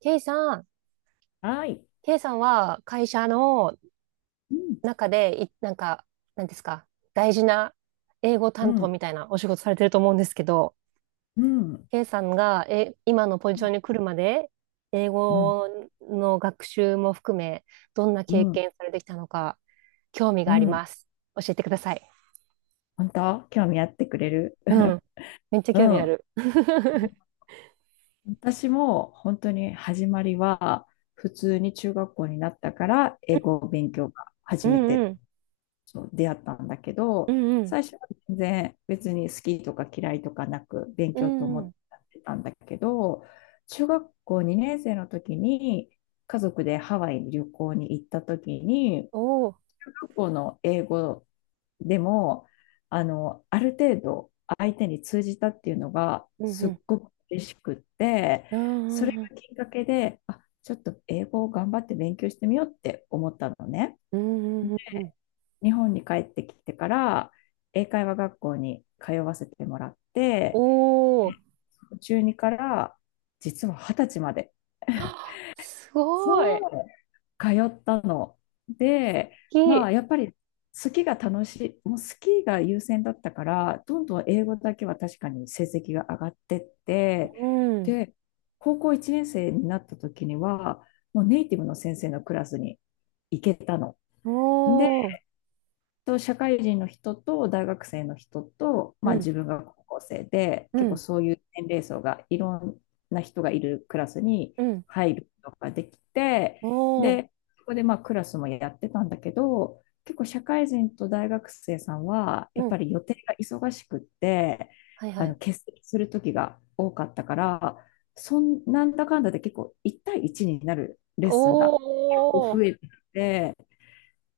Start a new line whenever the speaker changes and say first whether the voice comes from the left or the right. right: K さん、
left: はい。
right: K さんは会社の
left: うん、
right: 中でい、なんか、なんですか、大事な英語
left: う
right: 担当
left: ん、
right: みたいなお仕事されてると思うんですけど、
left: うん、
right: K さんが今のポジションに来るまで、英
left: うん、うん、
right: 語の学習も含め、どんな
left: う
right: 経
left: ん。
right: 験されてきたのか、興味が
left: う
right: あり
left: ん、
right: ます。教えてください。
left: 本当興味あってくれる
right: うん、めっちゃ
left: う
right: 興味あ
left: ん。
right: る。
left: 私も本当に始まりは、普通に中学校になったから、英語を勉強が
right: う
left: 初め
right: んう
left: て
right: ん、
left: そう出会ったんだけ
right: う
left: ど、
right: んうん、
left: 最初は全然別に好きとか嫌いとかなく勉
right: う
left: 強と
right: ん
left: 思
right: う
left: っ
right: ん、
left: てたんだけど、中学校2年生の時に家族でハワイに旅行に行った時に、
right: おおー、
left: 中学校の英語でも、ある程度相手に通じたっていうのが
right: うんう
left: すっ
right: ん、
left: ごく嬉しくって、
right: う
left: それ
right: んうん、
left: がきっかけで、あ、ちょっと英語を頑張って勉強してみようって思ったのね。
right: うんうん、うんうん、
left: 日本に帰ってきてから、英会話学校に通わせてもらっ
right: お
left: て、
right: お、
left: 中2から実は20歳まで。
right: あすごい。
left: そう通ったの。で、
right: き、
left: まあ、やっぱりスキーが楽しい、もうスキーが優先だったから、どんどん英語だけは確かに成績が上がってって、
right: うん。
left: で、高校1年生になった時には、もうネイティブの先生のクラスに行けたの。
right: おー。
left: と社会人の人と大学生の人と、
right: う
left: まあ、
right: ん。
left: 自分が高校生で
right: う
left: 結構
right: ん。
left: そういう年齢層がいろんな人がいるクラスに
right: うん。
left: 入ることができて、
right: お
left: で、
right: ー。
left: そこでまあクラスもやってたんだけど、結構社会人と大学生さんはや
right: う
left: っぱ
right: ん。
left: り予定が忙しくって、
right: はいはい。
left: 欠席する時が多かったから、そんなんだかんだで結構1対1になるレッスン
right: お
left: が増
right: ー、
left: えてて。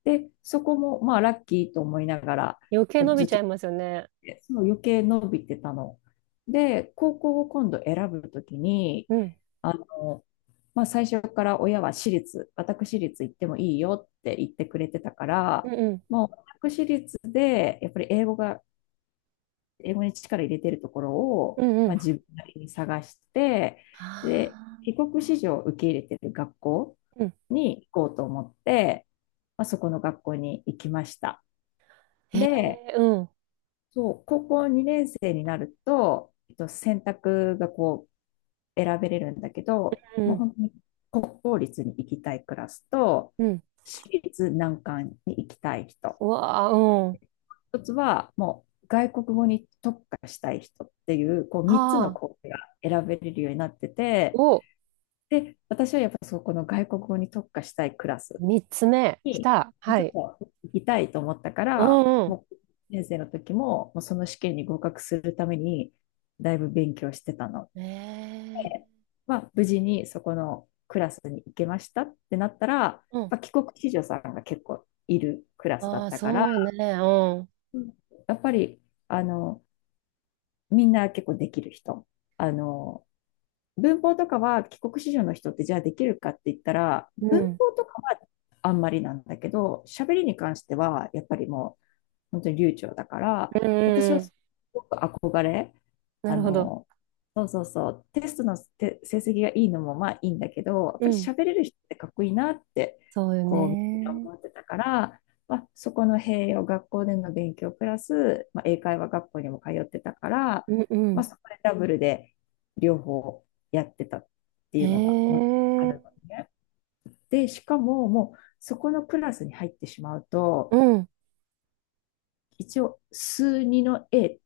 left: で、そこも、まあ、ラッキーと思いながら、
right: 余計
left: こう
right: 伸び
left: ずっ
right: ちゃ
left: と、
right: いますよね。
left: その余計伸びてたの。で、高校を今度選ぶときに、
right: うん。
left: あの、まあ、最初から親は私立行ってもいいよって言ってくれてたか
right: う
left: ら、
right: んうん。
left: もう私立で、やっぱり英語が、英語に力入れてるところを、
right: うんう
left: まあ、
right: ん。
left: 自分なりに探して、で、
right: あ
left: 帰国子女を受け入れてる学校
right: ーうん。
left: に行こうと思って、まあ、そこの学校に行きました。
right: ーへ
left: で、
right: え、うん。
left: そう、高校2年生になると、選択がこう選べれるんだけど、
right: う
left: もう
right: ん。
left: 本当に国公立に行きたいクラスと、
right: うん。
left: 私立難関に行きたい人、
right: うわあ、うん。
left: 一つはもう外国語に特化したい人っていう、こう3つの
right: ああ、
left: コースが選べれるようになってて、
right: お、
left: で、私はやっぱそこの外国語に特化したいクラス
right: 三つ目、来
left: に、
right: た。は
left: 実
right: い。
left: は行きたいと思ったか
right: う
left: ら、
right: んうん。
left: もう、先生の時も、もうその試験に合格するために、だいぶ勉強してたの
right: え
left: で、
right: え、
left: まあ、無事にそこのクラスに行けましたってなったら、やっ
right: うん。
left: ぱ帰国子女さんが結構いるクラスだ
right: あ
left: っ
right: あ、
left: たから、
right: そうね、うん。
left: やっぱり、あの、みんな結構できる人。あの、文法とかは帰国子女の人ってじゃあできるかって言ったら、
right: う
left: 文
right: ん。
left: 法とかはあんまりなんだけど、喋りに関してはやっぱりも本当に流暢だから、
right: うんうんうん
left: 私
right: うんうんあうんーへえうんうんう
left: は
right: んうわあ
left: すごく憧れ、
right: うんあーお三つ目来たはいうんうんえーうんああそうねうんうんうんうんうんな
left: あ
right: るほど。
left: の、そうそうそう、テストのて成績がいいのもまあいいんだけど、やっ
right: う
left: ぱり
right: ん
left: 喋れる人ってかっこいいなって、
right: そうよ
left: こう、
right: ね。
left: 思ってたから、まあ、そこの併用、学校での勉強プラス、まあ、英会話学校にも通ってたから、
right: うんう
left: まあ、
right: ん。
left: そこでダブルで両方やってたってい
right: ええ
left: うのが、まあ、あるのね。で、しかも、もう、そこのクラスに入ってしまう
right: う
left: と、
right: ん、うん、
left: 一応数2の A っ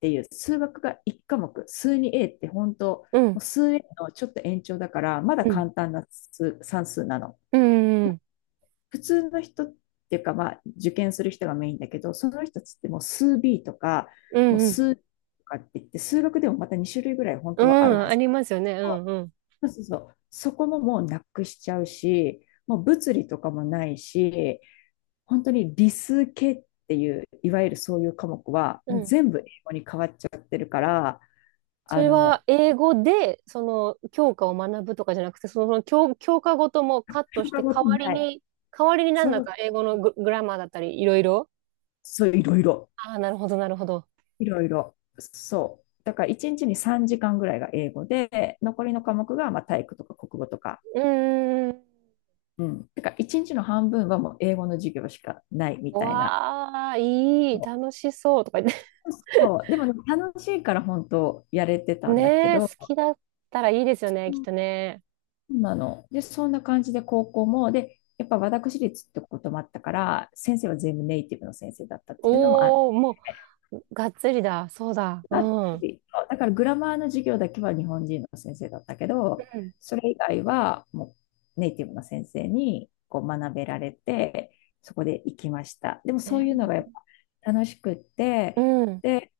left: ていう数学が1科目、数 2A って本当、も
right: うん、
left: う数 A のちょっと延長だから、まだ
right: うん、
left: 簡単な数算数なの。
right: うん、うん、
left: 普通の人っていうか、まあ、受験する人がメインだけど、その人たちってもう数 B とか、
right: う
left: もう
right: ん、
left: 数とかって言って、数学でもまた2種類ぐらい本
right: う
left: 当はある
right: ん
left: は
right: あ
left: ず。
right: りますよね。うん、うん、
left: そうそうそう。そこももうなくしちゃうし、もう物理とかもないし、本当に理数系っていう、いわゆるそういう科目は、
right: う
left: もう
right: ん。
left: 全部英語に変わっちゃうから、
right: そ
left: あ
right: れは
left: の、
right: 英語で、その、教科を学ぶとかじゃなくて、その、教科ごともカット
left: 教
right: して、
left: 科ご
right: 代
left: とに
right: わり
left: ない。
right: に、代わりにな
left: そ
right: んだ
left: う、
right: か英語のグラマーだったり、いろいろ。
left: そう、いろいろ。
right: ああ、なるほど、なるほど。
left: いろいろ。そう。だから1日に3時間ぐらいが英語で、残りの科目がまあ体育とか国語とか。
right: うーん。
left: うん。だから1日の半分はもう英語の授業しかないみたいな。
right: わあ、いい、
left: そ
right: 楽しそうとか言って。
left: う そう。でも楽しいから本当やれてたんだけ
right: ねえ、好
left: ど、
right: きだったらいいですよね、きっとね。
left: そうなの。で、そんな感じで高校も、で、やっぱ私立ってこともあったから、先生は全部ネイティブの先生だったっていうのもあっ
right: おー、もう、がっつりだ。そうだ。
left: た
right: うん。
left: り、だからグラマーの授業だけは日本人の先生だったけど、
right: うん。
left: それ以外はもうネイティブの先生にこう学べられて、そこで行きました。でもそういうのが
right: ね
left: やっぱ楽しくって、
right: うん。
left: で、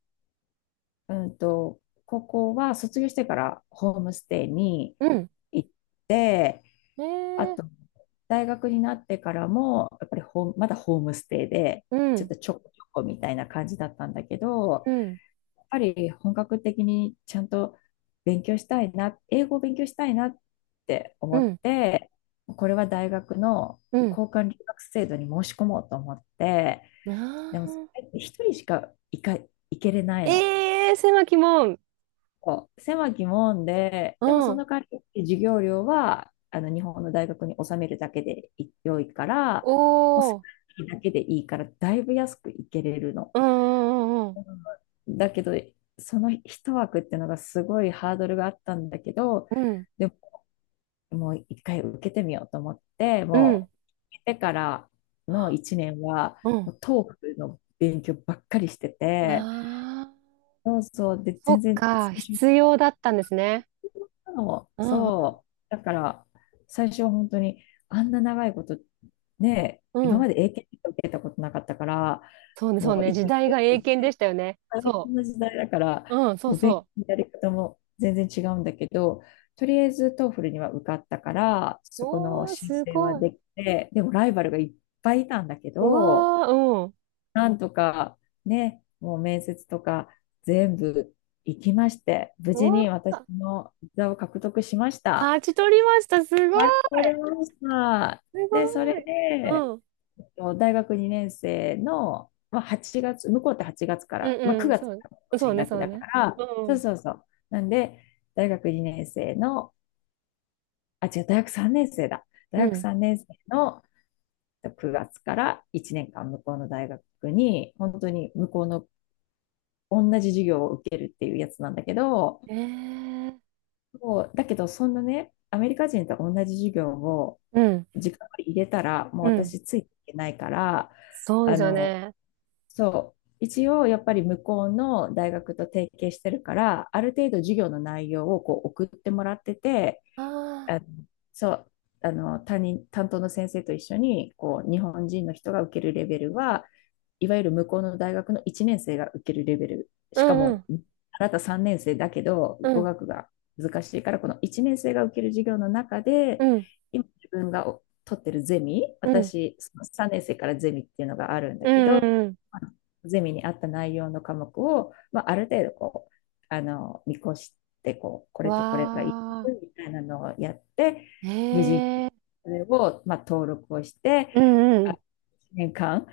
left: うんと、高校は卒業してからホームステイに
right: うん。
left: 行って、
right: ね
left: あと、
right: え。
left: 大学になってからも、やっぱりホームまだホームステイで、
right: う
left: ちょっ
right: ん。
left: とちょこちょこみたいな感じだったんだけど、
right: うん。
left: やっぱり本格的にちゃんと勉強したいな、英語を勉強したいなって
right: う
left: 思っ
right: ん。
left: て、これは大学の
right: うん。
left: 交換留学制度に申し込もうと思って、
right: あ
left: でもそ
right: あ。
left: れって一人しか行けれないの。
right: ええー、狭き門。
left: そう狭き門で、
right: う
left: でもそ
right: ん。
left: の代わり授業料は日本の大学に納めるだけで良いから、
right: お
left: もう少し
right: お。
left: だけでいいから、だいぶ安くいけれるの。
right: うんうん
left: うん、だけど、その一枠っていうのがすごいハードルがあったんだけど、
right: うんうん。
left: でも、もう一回受けてみようと思って、
right: うん。うん。
left: もう、受けてからの一年は、
right: う
left: もうトークの勉強ばっかりして
right: ん。
left: て、
right: ああ。
left: そうそう、で、
right: そ
left: 全
right: っ
left: 然
right: か。
left: 最初
right: 必要だったんですね。
left: そ
right: う
left: う、
right: んうん
left: そうだから、最初は本当に、あんな長いこと、ね、
right: う
left: 今
right: ん。
left: まで英検とか受けたことなかったから、
right: そうね、そう
left: もう
right: ね。
left: 一気
right: 時
left: に
right: 代が英
left: 勉
right: 検
left: 強
right: で
left: して
right: したよね。
left: 大
right: そ
left: 変な時代だから、
right: う。うん、そう
left: もう勉強
right: そ
left: のやり方も全然違うんだけど、とりあえず TOEFL には受かったから、
right: う。
left: そこの
right: おー、
left: 申
right: す
left: 請は
right: ごい。
left: できて、でもライバルがいっぱいいたんだけ
right: う
left: ど、
right: わー、うん。
left: なんとかね、もう面接とか全部行きまして、無
right: う
left: 事
right: わ
left: に私
right: ー。
left: の座を獲得しました。
right: 勝ち取りました。すごい。
left: 待ち取れました。
right: す
left: で、そ
right: ご
left: れで、
right: い。うん。
left: 大学2年生の、まあ、8月、向こうって8月か
right: う
left: ら、まあ、
right: んうん。
left: 9月
right: そう。
left: から
right: そう
left: 新
right: ね、
left: 学期
right: そう
left: だか
right: ね。
left: ら、
right: う
left: そう
right: ん。
left: そうそう。なんで、大学2年生の、あ、違う、大学3年生だ。
right: う
left: 大学
right: ん。
left: 3年生の9月から1年間向こうの大学に、本当に向こうの同じ授業を受けるっていうやつなんだけど、
right: ええ
left: もうだけど、そんなね、アメリカ人と同じ授業を
right: うん。
left: 時間を入れたら、もう
right: うん。
left: 私ついていけないから、
right: そうで
left: あ
right: すよ
left: の、
right: ね。
left: そう、一応やっぱり向こうの大学と提携してるから、ある程度授業の内容をこう送ってもらってて、
right: あ
left: あ、
right: あ。
left: そう、担任担当の先生と一緒にこう日本人の人が受けるレベルはいわゆる向こうの大学の1年生が受けるレベル、
right: う
left: しか
right: んう
left: も、
right: ん。
left: まあ、なた3年生だけど
right: う
left: 語
right: ん。
left: 学が難しいから、この1年生が受ける授業の中
right: う
left: で
right: ん。
left: 今自分が取ってるゼミ、
right: うん。
left: 私そ3年生からゼミっていうのがあるんだ
right: う
left: け
right: んう
left: ど、
right: んうん。
left: ゼミに合った内容の科目を、まあ、ある程度こう見越してこうこれとこれがいい
right: わあ。
left: みたいなのをやって、無事、
right: ええ
left: それを、まあ、登録をして、
right: うんう
left: あ、
right: ん。
left: 一年間、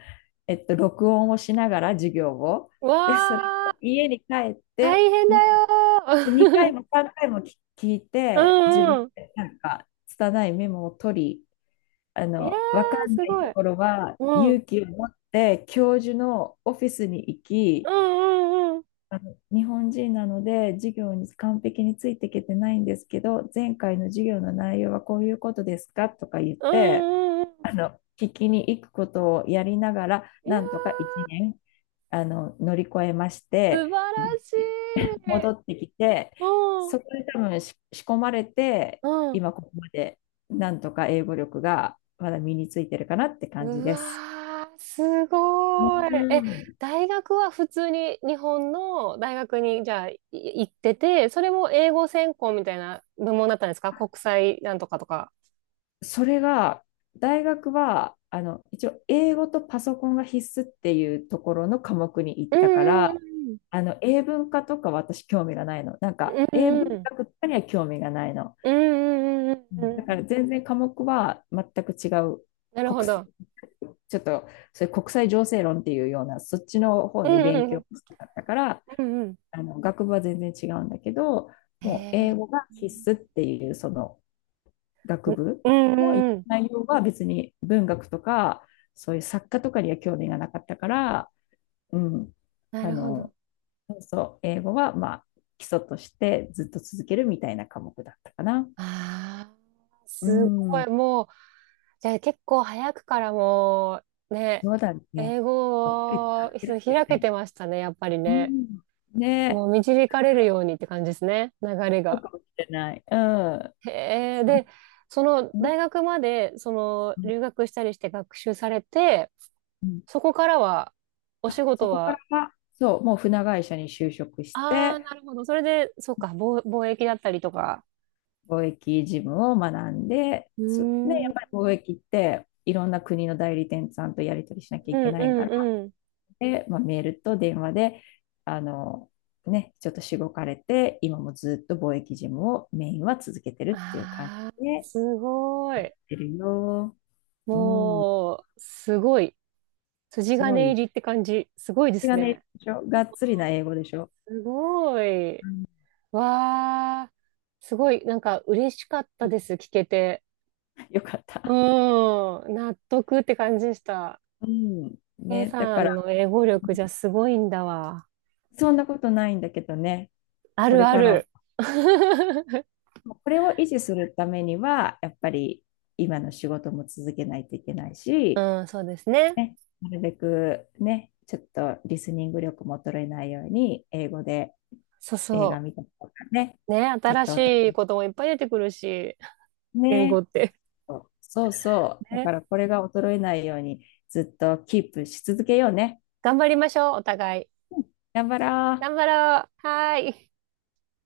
left: 録音をしながら授業を、で、それ
right: わあ。
left: を家に帰っ
right: 大
left: て、
right: 変だ
left: も
right: よ
left: う2回
right: ー。
left: も3回も聞聞い
right: う
left: て、自
right: ん
left: 分
right: うん。
left: でなんか、拙いメモを取り、
right: いや
left: わか
right: ー、
left: ん
right: す
left: ない
right: ご
left: と
right: い。
left: ころは
right: うん。うん
left: 勇気を持って、教授のオフィスに行
right: う
left: き、
right: んうん。
left: 日本人なので授業に完璧についていけてないんですけど、前回の授業の内容はこういうことですかとか言っ
right: うん
left: て、
right: うんうん。
left: 聞きに行くことをやりながら、
right: いや
left: なんとか
right: ー
left: 1年、乗り越えまし
right: 素晴
left: て、で
right: らしい。
left: 戻ってきて、
right: うん、
left: そこで多分仕込まれて、
right: うん。
left: 今ここまでなんとか英語力がまだ身についてるかなって感じ
right: う
left: です。
right: わー、す
left: う
right: ごい。え、
left: ん、
right: 大学は普通に日本の大学にじゃあ行ってて、それも英語専攻みたいな部門だったんですか国際なんとかとか。
left: それが、大学は、一応、英語とパソコンが必須っていうところの科目に行っ
right: う
left: たか
right: んう
left: ら、
right: ん
left: 英文化とか私興味がないの。なんか、
right: う
left: 英
right: ん
left: 文
right: うん。
left: 学とかには興味がないの。
right: うんうんうん
left: う
right: うんうんう
left: ん、
right: んう
left: だか
right: ん。
left: ら全然科目は全く違う
right: なる
left: 国
right: ほ
left: す、
right: ど。
left: ちょっとそれ国際情勢論っていうようなそっちの方
right: う
left: に勉
right: んう
left: 強
right: ん
left: したかったから、
right: うんうん。
left: 学部は全然違うんだけど、
right: へ
left: もう英
right: え。
left: 語が必須っていうその
right: う
left: 学
right: ん
left: 部、
right: う
left: でも行っ
right: んう
left: た
right: ん。
left: 内容は別に文学とか、そういう作家とかには興味がなかったから、うん、
right: な
left: あ
right: るほど。
left: の、そう、英語はまあ基礎としてずっと続けるみたいな科目だったかな。
right: ああ、
left: う
right: すごい。
left: ん、
right: もう、じゃあ結構早くからもう、ね、
left: そうだね。
right: 英
left: そっくり
right: 語
left: 使っ
right: を
left: て
right: そう
left: るんだよ
right: 開け
left: ね。
right: てましたね、やっぱり
left: う
right: ね。
left: ん。
right: も
left: ね、
right: う導かれるようにって感じですね、流れ
left: そう
right: が。
left: かもしれない。うん。
right: へえ、で、その
left: うん、
right: 大学まで、その
left: うん、
right: 留学したりして学習されて、
left: うん、
right: そこからは、お
left: あ、
right: 仕
left: そ
right: 事
left: こから
right: は、
left: は、そう、もう船会社に就職し
right: ああ、
left: て、
right: なるほど。それで、そうか、貿易だったりとか。
left: 貿易事務を学んで、
right: うー
left: そ、ね、
right: ん、う
left: や
right: ん、
left: っぱり貿易っていろんな国の代理店さんとやり取りしなきゃ
right: う
left: いけ
right: ん、
left: ないから、
right: うん。
left: で、まあ、メールと電話で、あの、ね、ちょっとしごかれて、今もずっと貿易事務をメインは続けてるっていう感
right: ああ、
left: じでやっ
right: すごい。
left: てるよ。うん、
right: もう、すごい。筋
left: すご
right: 金
left: い。
right: 入りって感じ。すごいで
left: それ
right: す
left: がね、
right: ね。
left: でしょがっつりな英語でしょ。
right: すごい。
left: うん、
right: わあ、すごい、なんか嬉しかったです、聞けて。
left: よかっ
right: う
left: た。
right: ん、納得って感じでした。
left: うん、
right: K
left: ね、だ
right: さ
left: か
right: ん
left: ら、
right: の英語力じゃすごいんだわ。
left: そんなことないんだけどね、
right: あ
left: こ
right: る
left: れ
right: あ
left: から
right: る。
left: これを維持するためには、やっぱり今の仕事も続けないといけないし、
right: うん、そうですね。
left: ね、なるべくね、ちょっとリスニング力も衰えないように、英語で
right: そう
left: 映画
right: そ
left: 見たりとかね、
right: う。ね、
left: ちょっ
right: 新
left: と
right: し
left: お互
right: い
left: い
right: こともいっぱい出てくるし、言語
left: ね、
right: って。
left: そうそうそう、だか
right: ね。
left: らこれが衰えないようにずっとキープし続けようね。
right: 頑張りましょう、お互い。
left: うん、頑張ろう。
right: 頑張ろう。はーい。